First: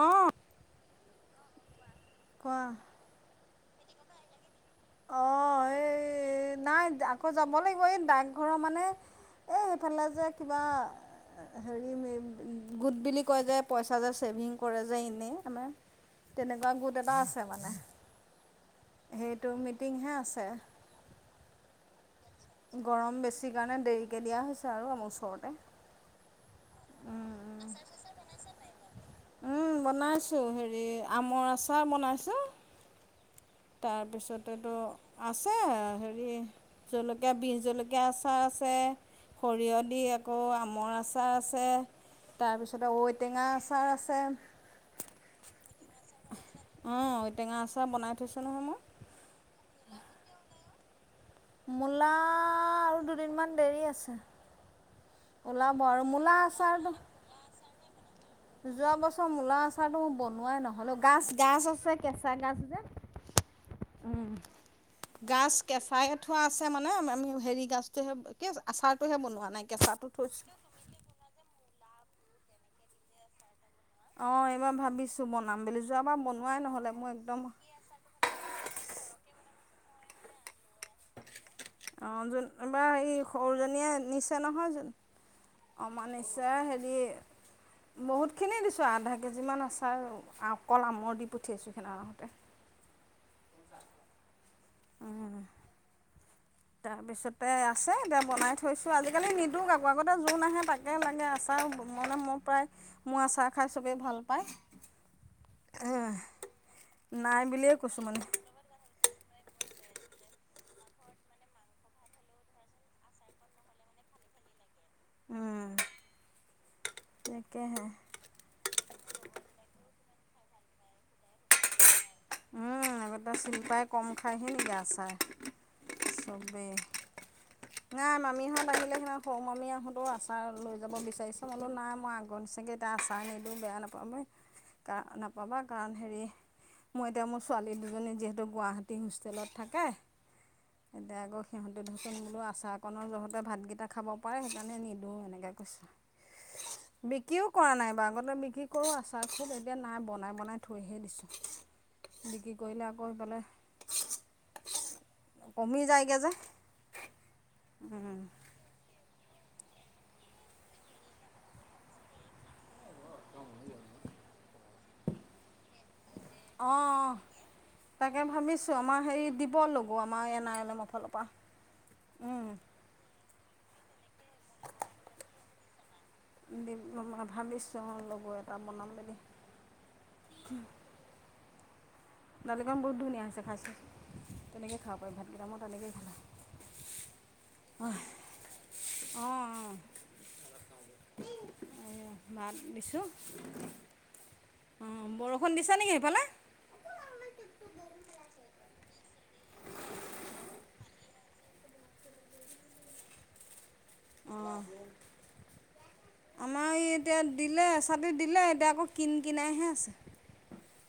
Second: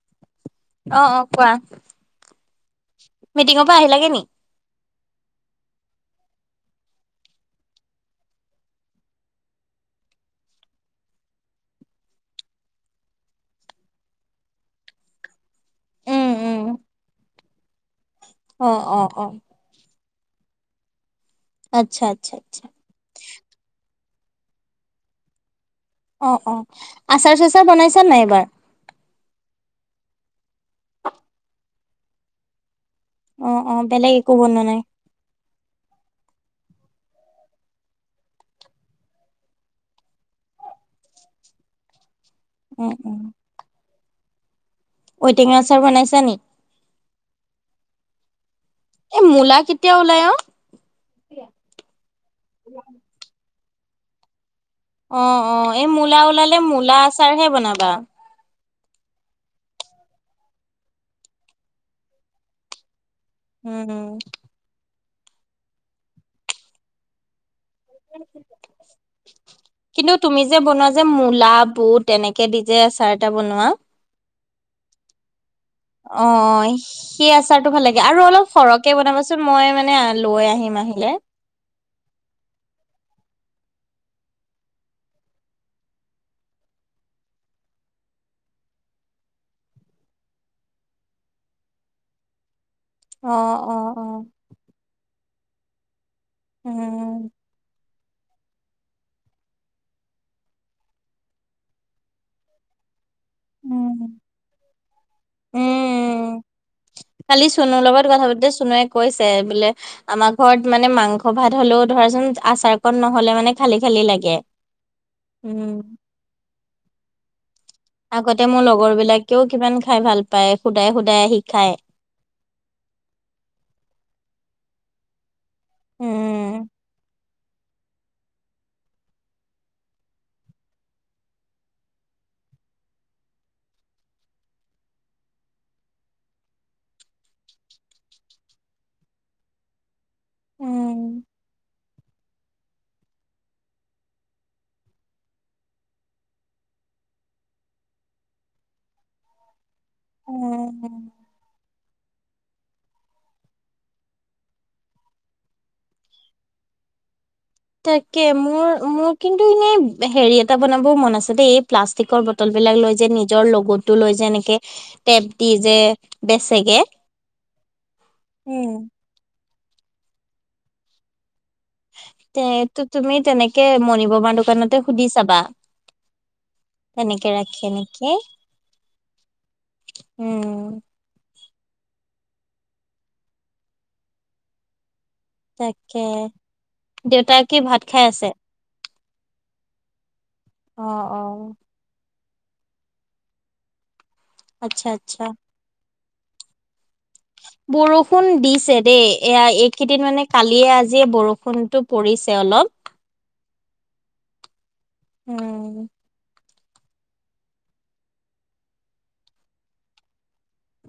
অ'। অ', অ', কোৱা। কোৱা। মিটিঙৰ পৰা আহিলাগে নি। অ', এই নাই আকৌ যাব লাগিব, এই ডাকঘৰৰ মানে এই সেইফালে যে কিবা হেৰি মে গোট বুলি কয় যে, পইচা যে ছেভিং কৰে যে ইনেই আমাৰ। উম উম তেনেকুৱা গোট এটা আছে মানে, অ অ অ সেইটো মিটিংহে আছে। আচ্ছা- আচ্ছা-আচ্ছা। গৰম বেছি কাৰণে দেৰিকে দিয়া হৈছে আৰু আমাৰ ওচৰতে। অ', অ', আচাৰ চাচাৰ বনাইছা নে এইবাৰ। উম, বনাইছোঁ হেৰি আমৰ আচাৰ বনাইছোঁ। অ অ বেলেগ একো বনোৱা তাৰপিছতেটো নাই আছে হেৰি জলকীয়া বিহ জলকীয়া আচাৰ আছে। সৰিয়হ দি আকৌ আমৰ আচাৰ আছে। তাৰপিছতে উম ঐটেঙা আচাৰ আছে। ঐটেঙা আচাৰ বনাইছা নি। অ', ঐটেঙা আচাৰ বনাই থৈছোঁ নহয় মই। এ মূলা কেতিয়া ওলাই অ'। মূলা আৰু দুদিনমান দেৰি আছে। অ', অ', ওলাব এই আৰু মূলা ওলালে আচাৰটো মূলা আচাৰহে বনাবা। যোৱা বছৰ মূলা আচাৰটো মোৰ বনোৱাই নহ'ল অ', গাছ- গাছ আছে কেঁচা গাছ যে। [inaudible] উম, গাছ কেচাই থোৱা আছে মানে আমি হেৰি গাছ [unintelligible] আচাৰটোহে বনোৱা নাই, কেঁচাতো কিন্তু তুমি যে থৈছোঁ। বনোৱা যে মূলা বুট তেনেকে দি যে আচাৰ এটা বনোৱা। অ', এইবাৰ ভাবিছোঁ বনাম বুলি, যোৱাবাৰ বনোৱাই নহ'লে মোৰ একদম সেইটো ভাল লাগে আৰু অলপ সৰহকে বনাবচোন মই মানে লৈ আহিম আহিলে। অ', যোন এইবাৰ এই সৰুজনীয়ে নিছে নহয় যোন অমা নিছে হেৰি বহুতখিনি দিছোঁ, আধা কেজিমান আচাৰ অকল আমৰ দি পঠিয়াইছোঁ সেইনাখন আহোঁতে। অ অ অ উম, উম তাৰপিছত তে আছে এতিয়া বনাই থৈছোঁ, আজিকালি নিদিওঁ কাকো আগতে যোন আহে তাকে লাগে আচাৰ মানে মোৰ প্ৰায় মোৰ আচাৰ খাই চবেই উম ভাল পায়, এয়া, উম, নাই কালি বুলিয়ে চুনুৰ কৈছোঁ মানে। [unintelligible] কৈছে বোলে আমাৰ ঘৰত মানে মাংস ভাত হ'লেও ধৰাচোন আচাৰকণ নহ'লে মানে খালি-খালি লাগে। উম, হম। তাকেহে। আগতে মোৰ লগৰ বিলাকেও কিমান খাই ভাল পায়। শুদাই শুদাই আহি খায়। উম আগতে চিল্পাই কম খায়হি নেকি আচাৰ? উম। চবেই নাই মামীহঁত আহিলে [unintelligible] সৰু মামী আহোঁতেও আচাৰ লৈ যাব বিচাৰিছে। ম বোলো নাই মই আগৰ নিচিনাকে এতিয়া আচাৰ নিদিওঁ বেয়া নাপাবি কা নাপাবা। কাৰণ হেৰি মই এতিয়া মোৰ ছোৱালী দুজনী যিহেতু গুৱাহাটী হোষ্টেলত থাকে, এতিয়া উম আকৌ সিহঁত এ ধচোন বোলো আচাৰ কণৰ জহতে ভাতগিটা খাব পাৰে সেইকাৰণে নিদো এনেকে কৈছো। বিক্ৰীও কৰা নাই এবাৰ। আগতে বিক্ৰী কৰো আচাৰ খুব। এতিয়া নাই, বনাই বনাই থৈহে দিছো। বিক্ৰী কৰিলে আকৌ সিফালে কমি যায়গে যে। তাকে, মোৰ মোৰ কিন্তু ইনে হেৰি এটা বনাবও মন আছে দেই। এই প্লাষ্টিকৰ বটলবিলাক লৈ যে নিজৰ লগ'টো লৈ যে এনেকে টেপ দি যে অ, অ বেচেগে। তাকে উম। ভাবিছোঁ আমাৰ হেই দিব লগ' আমাৰ এন আৰই এল এমৰ ফাল পা। তে টো তুমি তেনেকে মনিব মানুহ দোকানতে সুধি চাবা তেনেকে ৰাখে ভাবিছোঁ অঁ নেকি। লগো এটা বনাম বুলি উম। দালিকণ বহুত ধুনীয়া হৈছে খাই চাই [unintelligible] কেনেকে খাব [unintelligible] ভাতকিটা মই তাকে তেনেকৈয়ে দেউতাই কি ভাত খাই আছে [unintelligible] অ, অ। অ, অ। অ, ভাত দিছোঁ আচ্ছা অ, আচ্ছা বৰষুণ দিছে নেকি সেইফালে? বৰষুণ দিছে দেই। এয়া এইকিদিন মানে কালিয়ে আজিয়ে বৰষুণটো পৰিছে অলপ। অ। উম আমাৰ ই এতিয়া দিলে এচাটি দিলে, এতিয়া আকৌ কিন কিনাইহে আছে।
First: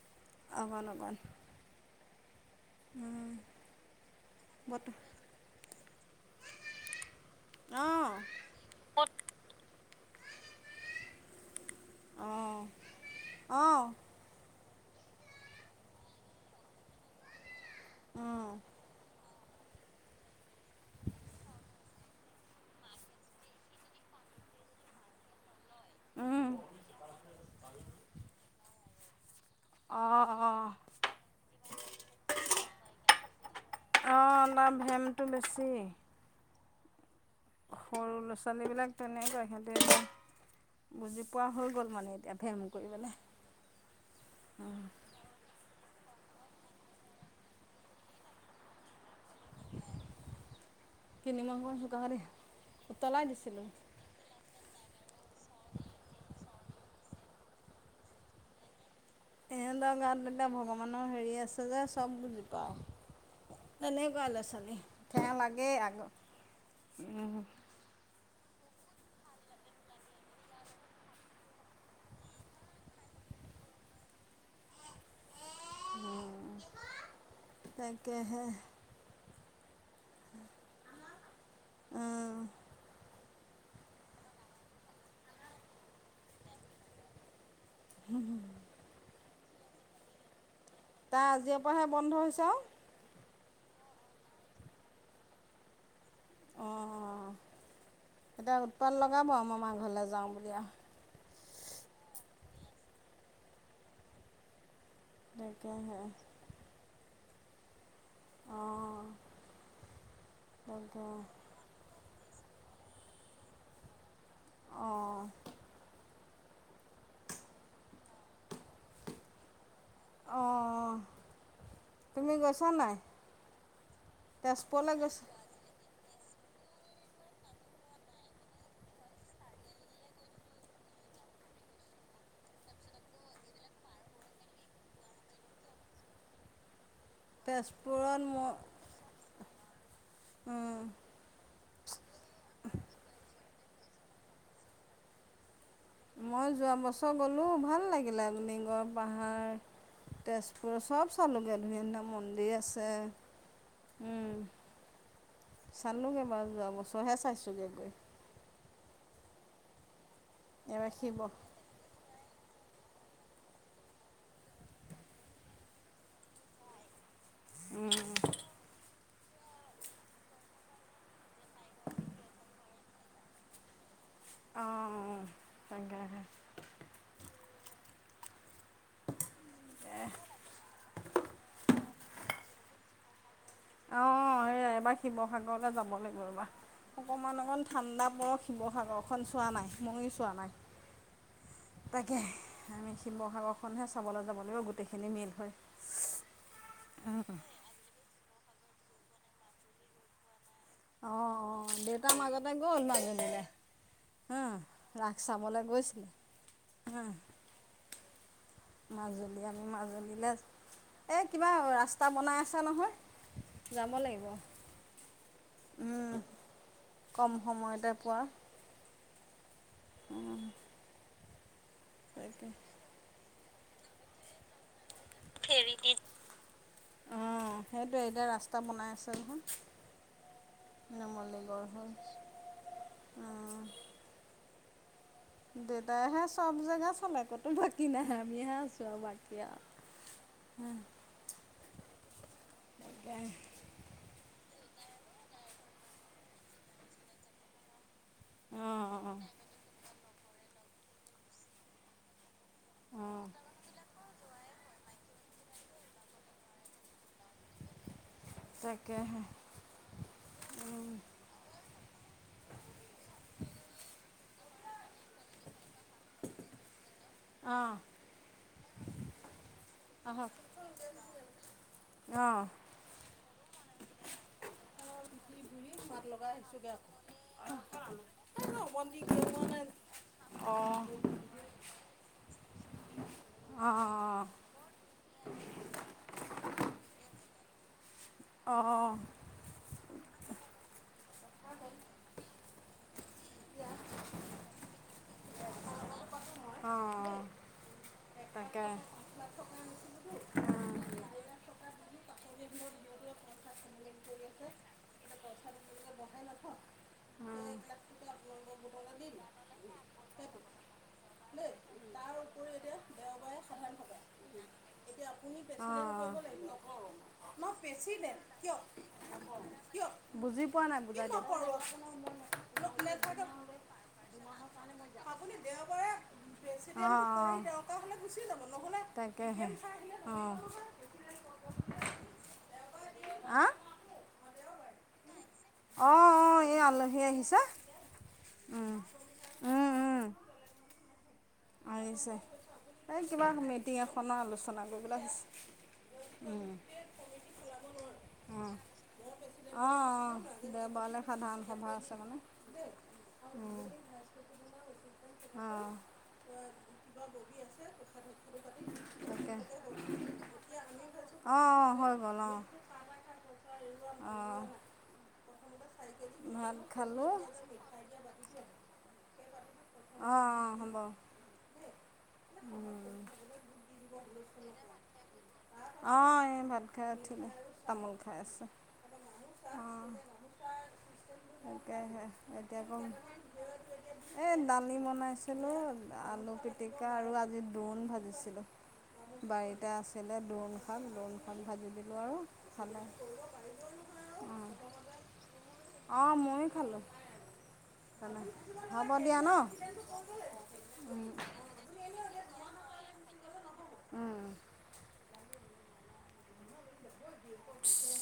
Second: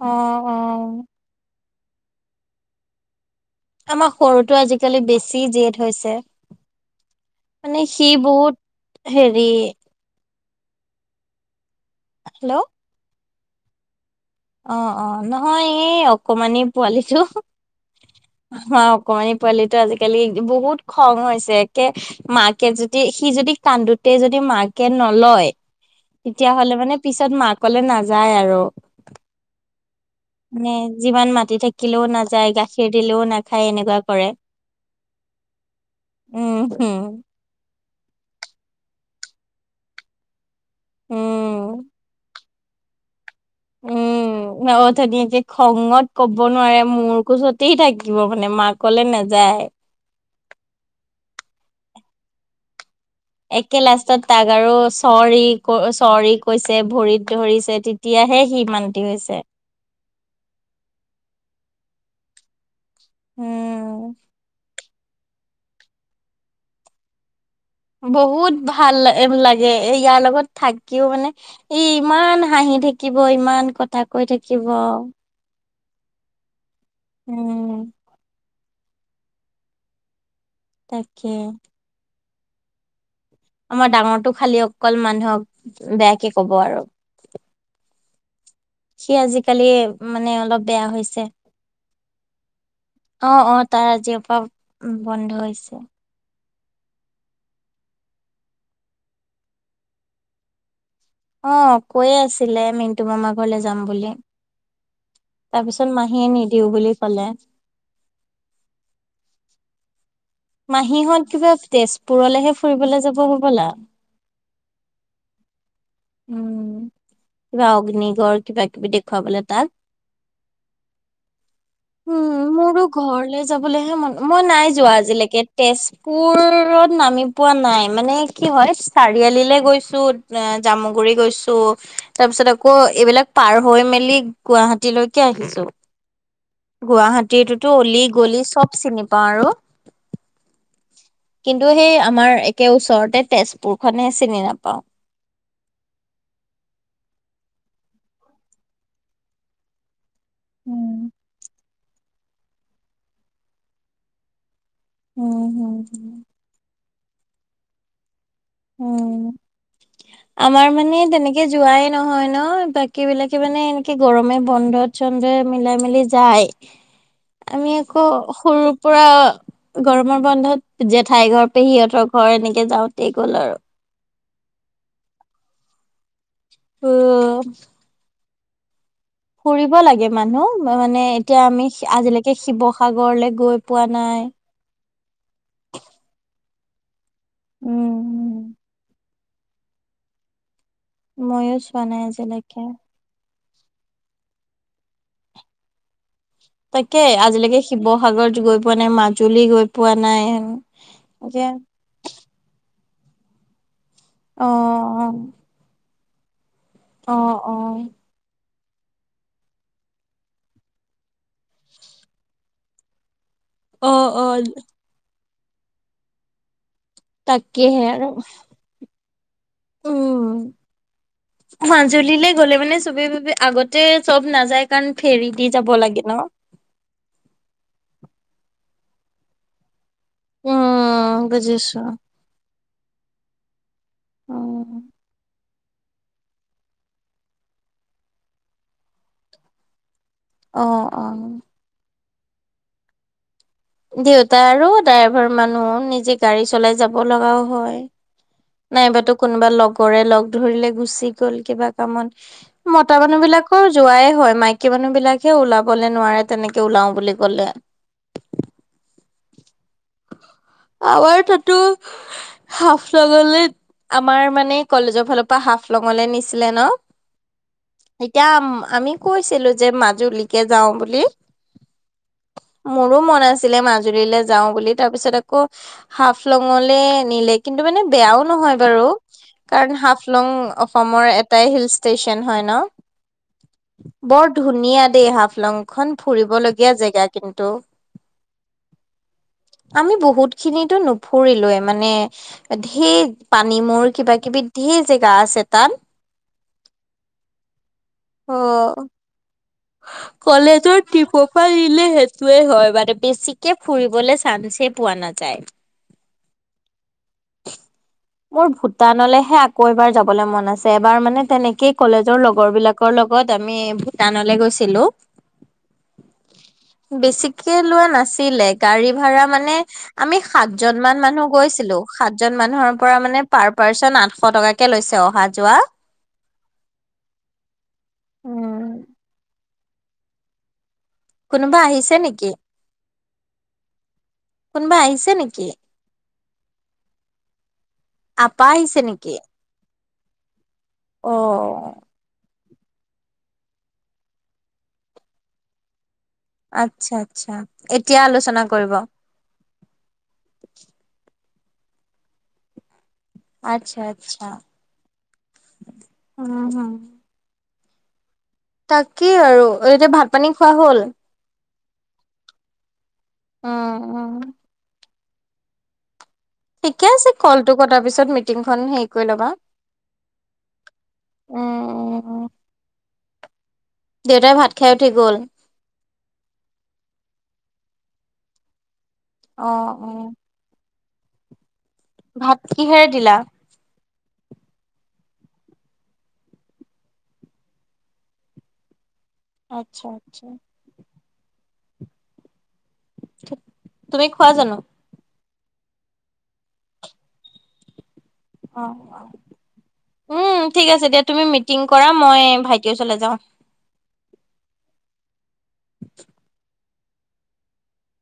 অ, অ। অকণ অকণ। উম। আমাৰ সৰুটো আজি-কালি বেছি জেদ হৈছে। মানে সি অঁ বহুত- হেৰি হেল্ল' অ। অ। অ, অ। নহয়, এই অকমানি পোৱালিটো, আমাৰ অকমানি পোৱালিটো আজি-কালি বহুত খং হৈছে। একে মাক কে যদি সি যদি কান্দোতেই যদি মাকে নলয় অঁ তেতিয়াহ'লে মানে পিছত মাকলে নাযায় আৰু। অ। মানে যিমান মাতি থাকিলেও নাযায়, গাখীৰ দিলেও নাখায় এনে অ ন ভেমটো বেছি। উ হু। খৰু ল-ছালীবিলাক তেনেকুৱাই। সিহঁতে [unintelligible] বুজি পোৱা হৈ উম গ'ল মানে এতিয়া ভেম কৰিবলে। উম, [unintelligible] খঙত ক'ব নোৱাৰে। মোৰ কোচতেই থাকিব মানে মাকলে নাযায়। তিনি মাহমান সকাহ দে। উতলাই দিছ একে লাষ্টত তাক আৰু চৰি কৈ চৰি কৈছে, ভৰিত ধৰিছে। তেতিয়াহে সি মান্তি হৈছে। হেহেতৰ গাত এতিয়া ভগৱানৰ হেৰি আছে যে চব বুজি পাওঁ। উম তেনেকুৱাই ল-ছালী। ঠেহ লাগেই আকৌ। উম। বহুত ভাল লাগে এ ইয়াৰ লগত থাকিও মানে। ই ইমান হাঁহি থাকিব, ইমান কথা কৈ থাকিব। উম, উম তাকেহে। [inaudible] তাকে। উম। আমাৰ ডাঙৰটো খালী অকল মানুহক বেয়াকে ক'ব আৰু। হুহু। সি আজি-কালি মানে অলপ বেয়া হৈছে তাৰ আজি অ পাহে বন্ধ হৈছে? অ, অ তাৰ আজিয় পা বন্ধ হৈছে। অ, এতিয়া উৎপাত লগাব আৰু মামা ঘৰলে যাওঁ বুলি আ। অ, কৈয়ে আছিলে মিণ্টু মামা ঘৰলে যাম বুলি। তাৰপিছত তাকেহে মাহীয়ে নিদিওঁ বুলি ক'লে। অ। মাহীহঁত কিবা তেজপুৰলেহে ফুৰিবলে যাব হ'বলা। অ। উম, কিবা অগ্নিগড় কিবা-কিবি দেখুৱাবলে তাক। অ। উম, মোৰো ঘৰলে যাবলেহে মন, মই নাই যোৱা তেজপুৰলৈ গৈছা আজিলেকে। তেজপুৰত নামি পোৱা নাই। মানে কি হয় চাৰিআলিলে গৈছো জামুগুৰি গৈছো, তাৰ পিছত আকৌ এইবিলাক পাৰ হৈ মেলি গুৱাহাটীলৈকে আহিছো। গুৱাহাটীৰটোতো তেজপুৰত অলি-গলি চব চিনি পাওঁ আৰু। উম। কিন্তু সেই আমাৰ একে ওচৰতে তেজপুৰখনে চিনি নাপাওঁ। মই যোৱা বছৰ গ'লোঁ ভাল লাগিলে। অগ্নিগড় পাহাৰ তেজপুৰত উম, চব চালোঁগে। ধুনীয়া ধুনীয়া মন্দিৰ আছে। উম। চালোগে হম, বাৰু। যোৱা বছৰহে চাইছোগে গৈ। উ, আমাৰ এইবাৰ মানে শিৱ অঁ তেনেকে যোৱাই নহয় ন। বাকীবিলাকে মানে এনেকে গৰমে বন্ধত চন্ধই মিলাই মিলি যায়। আমি আকৌ সৰুৰ পৰা গৰমৰ বন্ধত জেঠাই ঘৰত পেহীহঁতৰ ঘৰ এনেকে যাওঁতেই গ'ল আৰু। অ, তাকেহে। [unintelligible] ফুৰিব লাগে মানুহ। মানে এতিয়া আমি আজিলেকে শিৱসাগৰললে গৈ পোৱা অ, নাই। এইয়া এইবাৰ শিৱসাগৰলে যাব লাগিব ৰ'বা। অকমান অকণ ঠাণ্ডা পৰক শিৱসাগৰখন চোৱা নাই, ময়ো চোৱা নাই। ময়ো চোৱা নাই তাকে আজিলৈকে। আমিচ শিৱসাগৰখনহে চাবলে যাব লাগে অ গোটেইখিনি মিল হয়। তাকে, আজিলেকে শিৱসাগৰত গৈ পোৱা নাই, মাজুলী গৈ পোৱা নাই। অ', যে অ', দেউতা মাজতে গ'ল মাজুলীলে। অ', উম, অ', ৰাস চাবলে গৈছিলে। হা অ', অ'। মাজুলী আমি মাজুলীলে, এই কিবা ৰাস্তা বনাই আছে নহয়? অ', অ'। উম, কম তাকেহে সময়তে আৰু পোৱা। উম। মাজুলীলে গ'লে মানে চ'বে ভাবে, আগতে চ'ব নাযায় কাৰণ ফেৰী দি যাব লাগে ন? অ', সেইটোৱে, এতিয়া ৰাস্তা বনাই আছে নহয়? উম নমলীগড় বুজিছো। হৈ, অ'। উম। দেউতাইহে চ'ব জেগা চালে কতো বাকী নাই, আমিহে আছোঁ আৰু বাকী আৰু। অ', অ'। তাকে দেউতা আৰু ড্ৰাইভাৰ মানুহ, নিজে গাড়ী চলাই যাব লগাও হয়। অঁ নাইবাতো অঁ কোনোবা লগৰে লগ ধৰিলে গুচি গ'ল কিবা কামত। মতা মানুহ অঁ বিলাকো যোৱাই হয়, মাইক কি মানুহ বিলাক হে ওলাব নোৱাৰে তেনেকে ওলাও বুলি ক'লে। তাকেহে। আমাৰ তাতো হাফলঙলে আমাৰ মানে কলেজৰ ফালৰ পৰা হাফলঙলে নিছিলে ন? অ'? এতিয়াম আমি কৈছিলোঁ যে মাজুলীকে যাওঁ বুলি। অ'? মোৰো মন আছিলে মাজুলীলে যাওঁ বুলি তাৰপিছত আকৌ হাফলঙলে নিলে, কিন্তু মানে বেয়াও নহয় বাৰু। কাৰণ হাফ লং অঁ অসমৰ এটাই হিল ষ্টেচন হয় ন? অ', অ'। বৰ ধুনীয়া দেই হাফলংখন, ফুৰিবলগীয়া জেগা কিন্তু। অ', অ'। আমি বহুত খিনিতো নুফুৰিলোৱে মানে, ধেৰ পানী মূৰ কিবা কিবি ধেৰ জেগা আছে তাত। অ', অ', অ', তাকে। কলেজৰ ট্ৰিপৰ পৰা নিলে সেইটোৱে হয় মানে বেছিকে ফুৰিবলে চানছে পোৱা নাযায়। বহাই নাথ [unintelligible] মোৰ ভূটানলেহে আকৌ এবাৰ যাবলে মন আছে। এবাৰ মানে তেনেকেই কলেজৰ লগৰ বিলাকৰ লগত আমি ভূটানলে গৈ ছিলো, বেছিকে লোৱা নাছিলে গাড়ী ভাড়া মানে আমি বুজি পোৱা সাতজন নাই মান বুজাই মানুহ দিয়ক গৈছিলোঁ, সাতজন অঁ মানুহৰ পৰা মানে পাৰ পাৰ্চন আঠ এশ টকাকে লৈছে অহা যোৱা। অ', অ'। কৰী [unintelligible] গুচি যাব নহলে তাকেহে [unintelligible] চাই আহিলে। অ'। কোনোবা আহিছে নেকি? কোনোবা আহিছে নেকি অ', অ', এয়া আলহী আহিছে। আপা উম, আহিছে নেকি? উম, উম। অ'। এই কিবা মিটিং এখনৰ আলোচনা কৰিবলৈ আহিছে। আচ্ছা-আচ্ছা, এতিয়া আলোচনা কৰিব? অ', অ', দেওবাৰলৈ সাধাৰণ সভা আছে মানে। আচ্ছা-আচ্ছা। [unintelligible] ৰগী আছে প্ৰসাদত তাকেই আৰু। এতিয়া ভাত পানী খোৱা হ'ল? অ', অ', হল-হল অ'। অ', অ'। ত ভাল ঠিকে আছে কলটো কটাৰ পিছত মিটিংখন হেৰি কৰি ল'বা। অ', অ'। উম-উম-উম। উম। দেউতাই ভাত খাই উঠি গ'ল? অ', এই ভাত খাই উঠিলে, তামোল খাই আছে। অ', অ'। তকেহে, ভাত এতিয়া কিহেৰে আক [inaudible] এই দালি বনাইছিলোঁ, আলু পিটিকা আৰু আজি দ্ৰোণ ভাজিছিলোঁ। বাৰীতে আচ্ছা, আছিলে আচ্ছা, দ্ৰোণ শাক, দ্ৰোণ শাক ভাজি দিলোঁ আৰু। তুমি [unintelligible] খোৱা উম, জানো? অ', ময়ো খালোঁ। খানা অ', হ'ব অ', দিয়া ন? উম, ঠিক আছে দিয়া তুমি মিটিং কৰা মই ভাইটিৰ ওচৰলৈ যাওঁ। উম। [inaudible] ব ব প [unintelligible]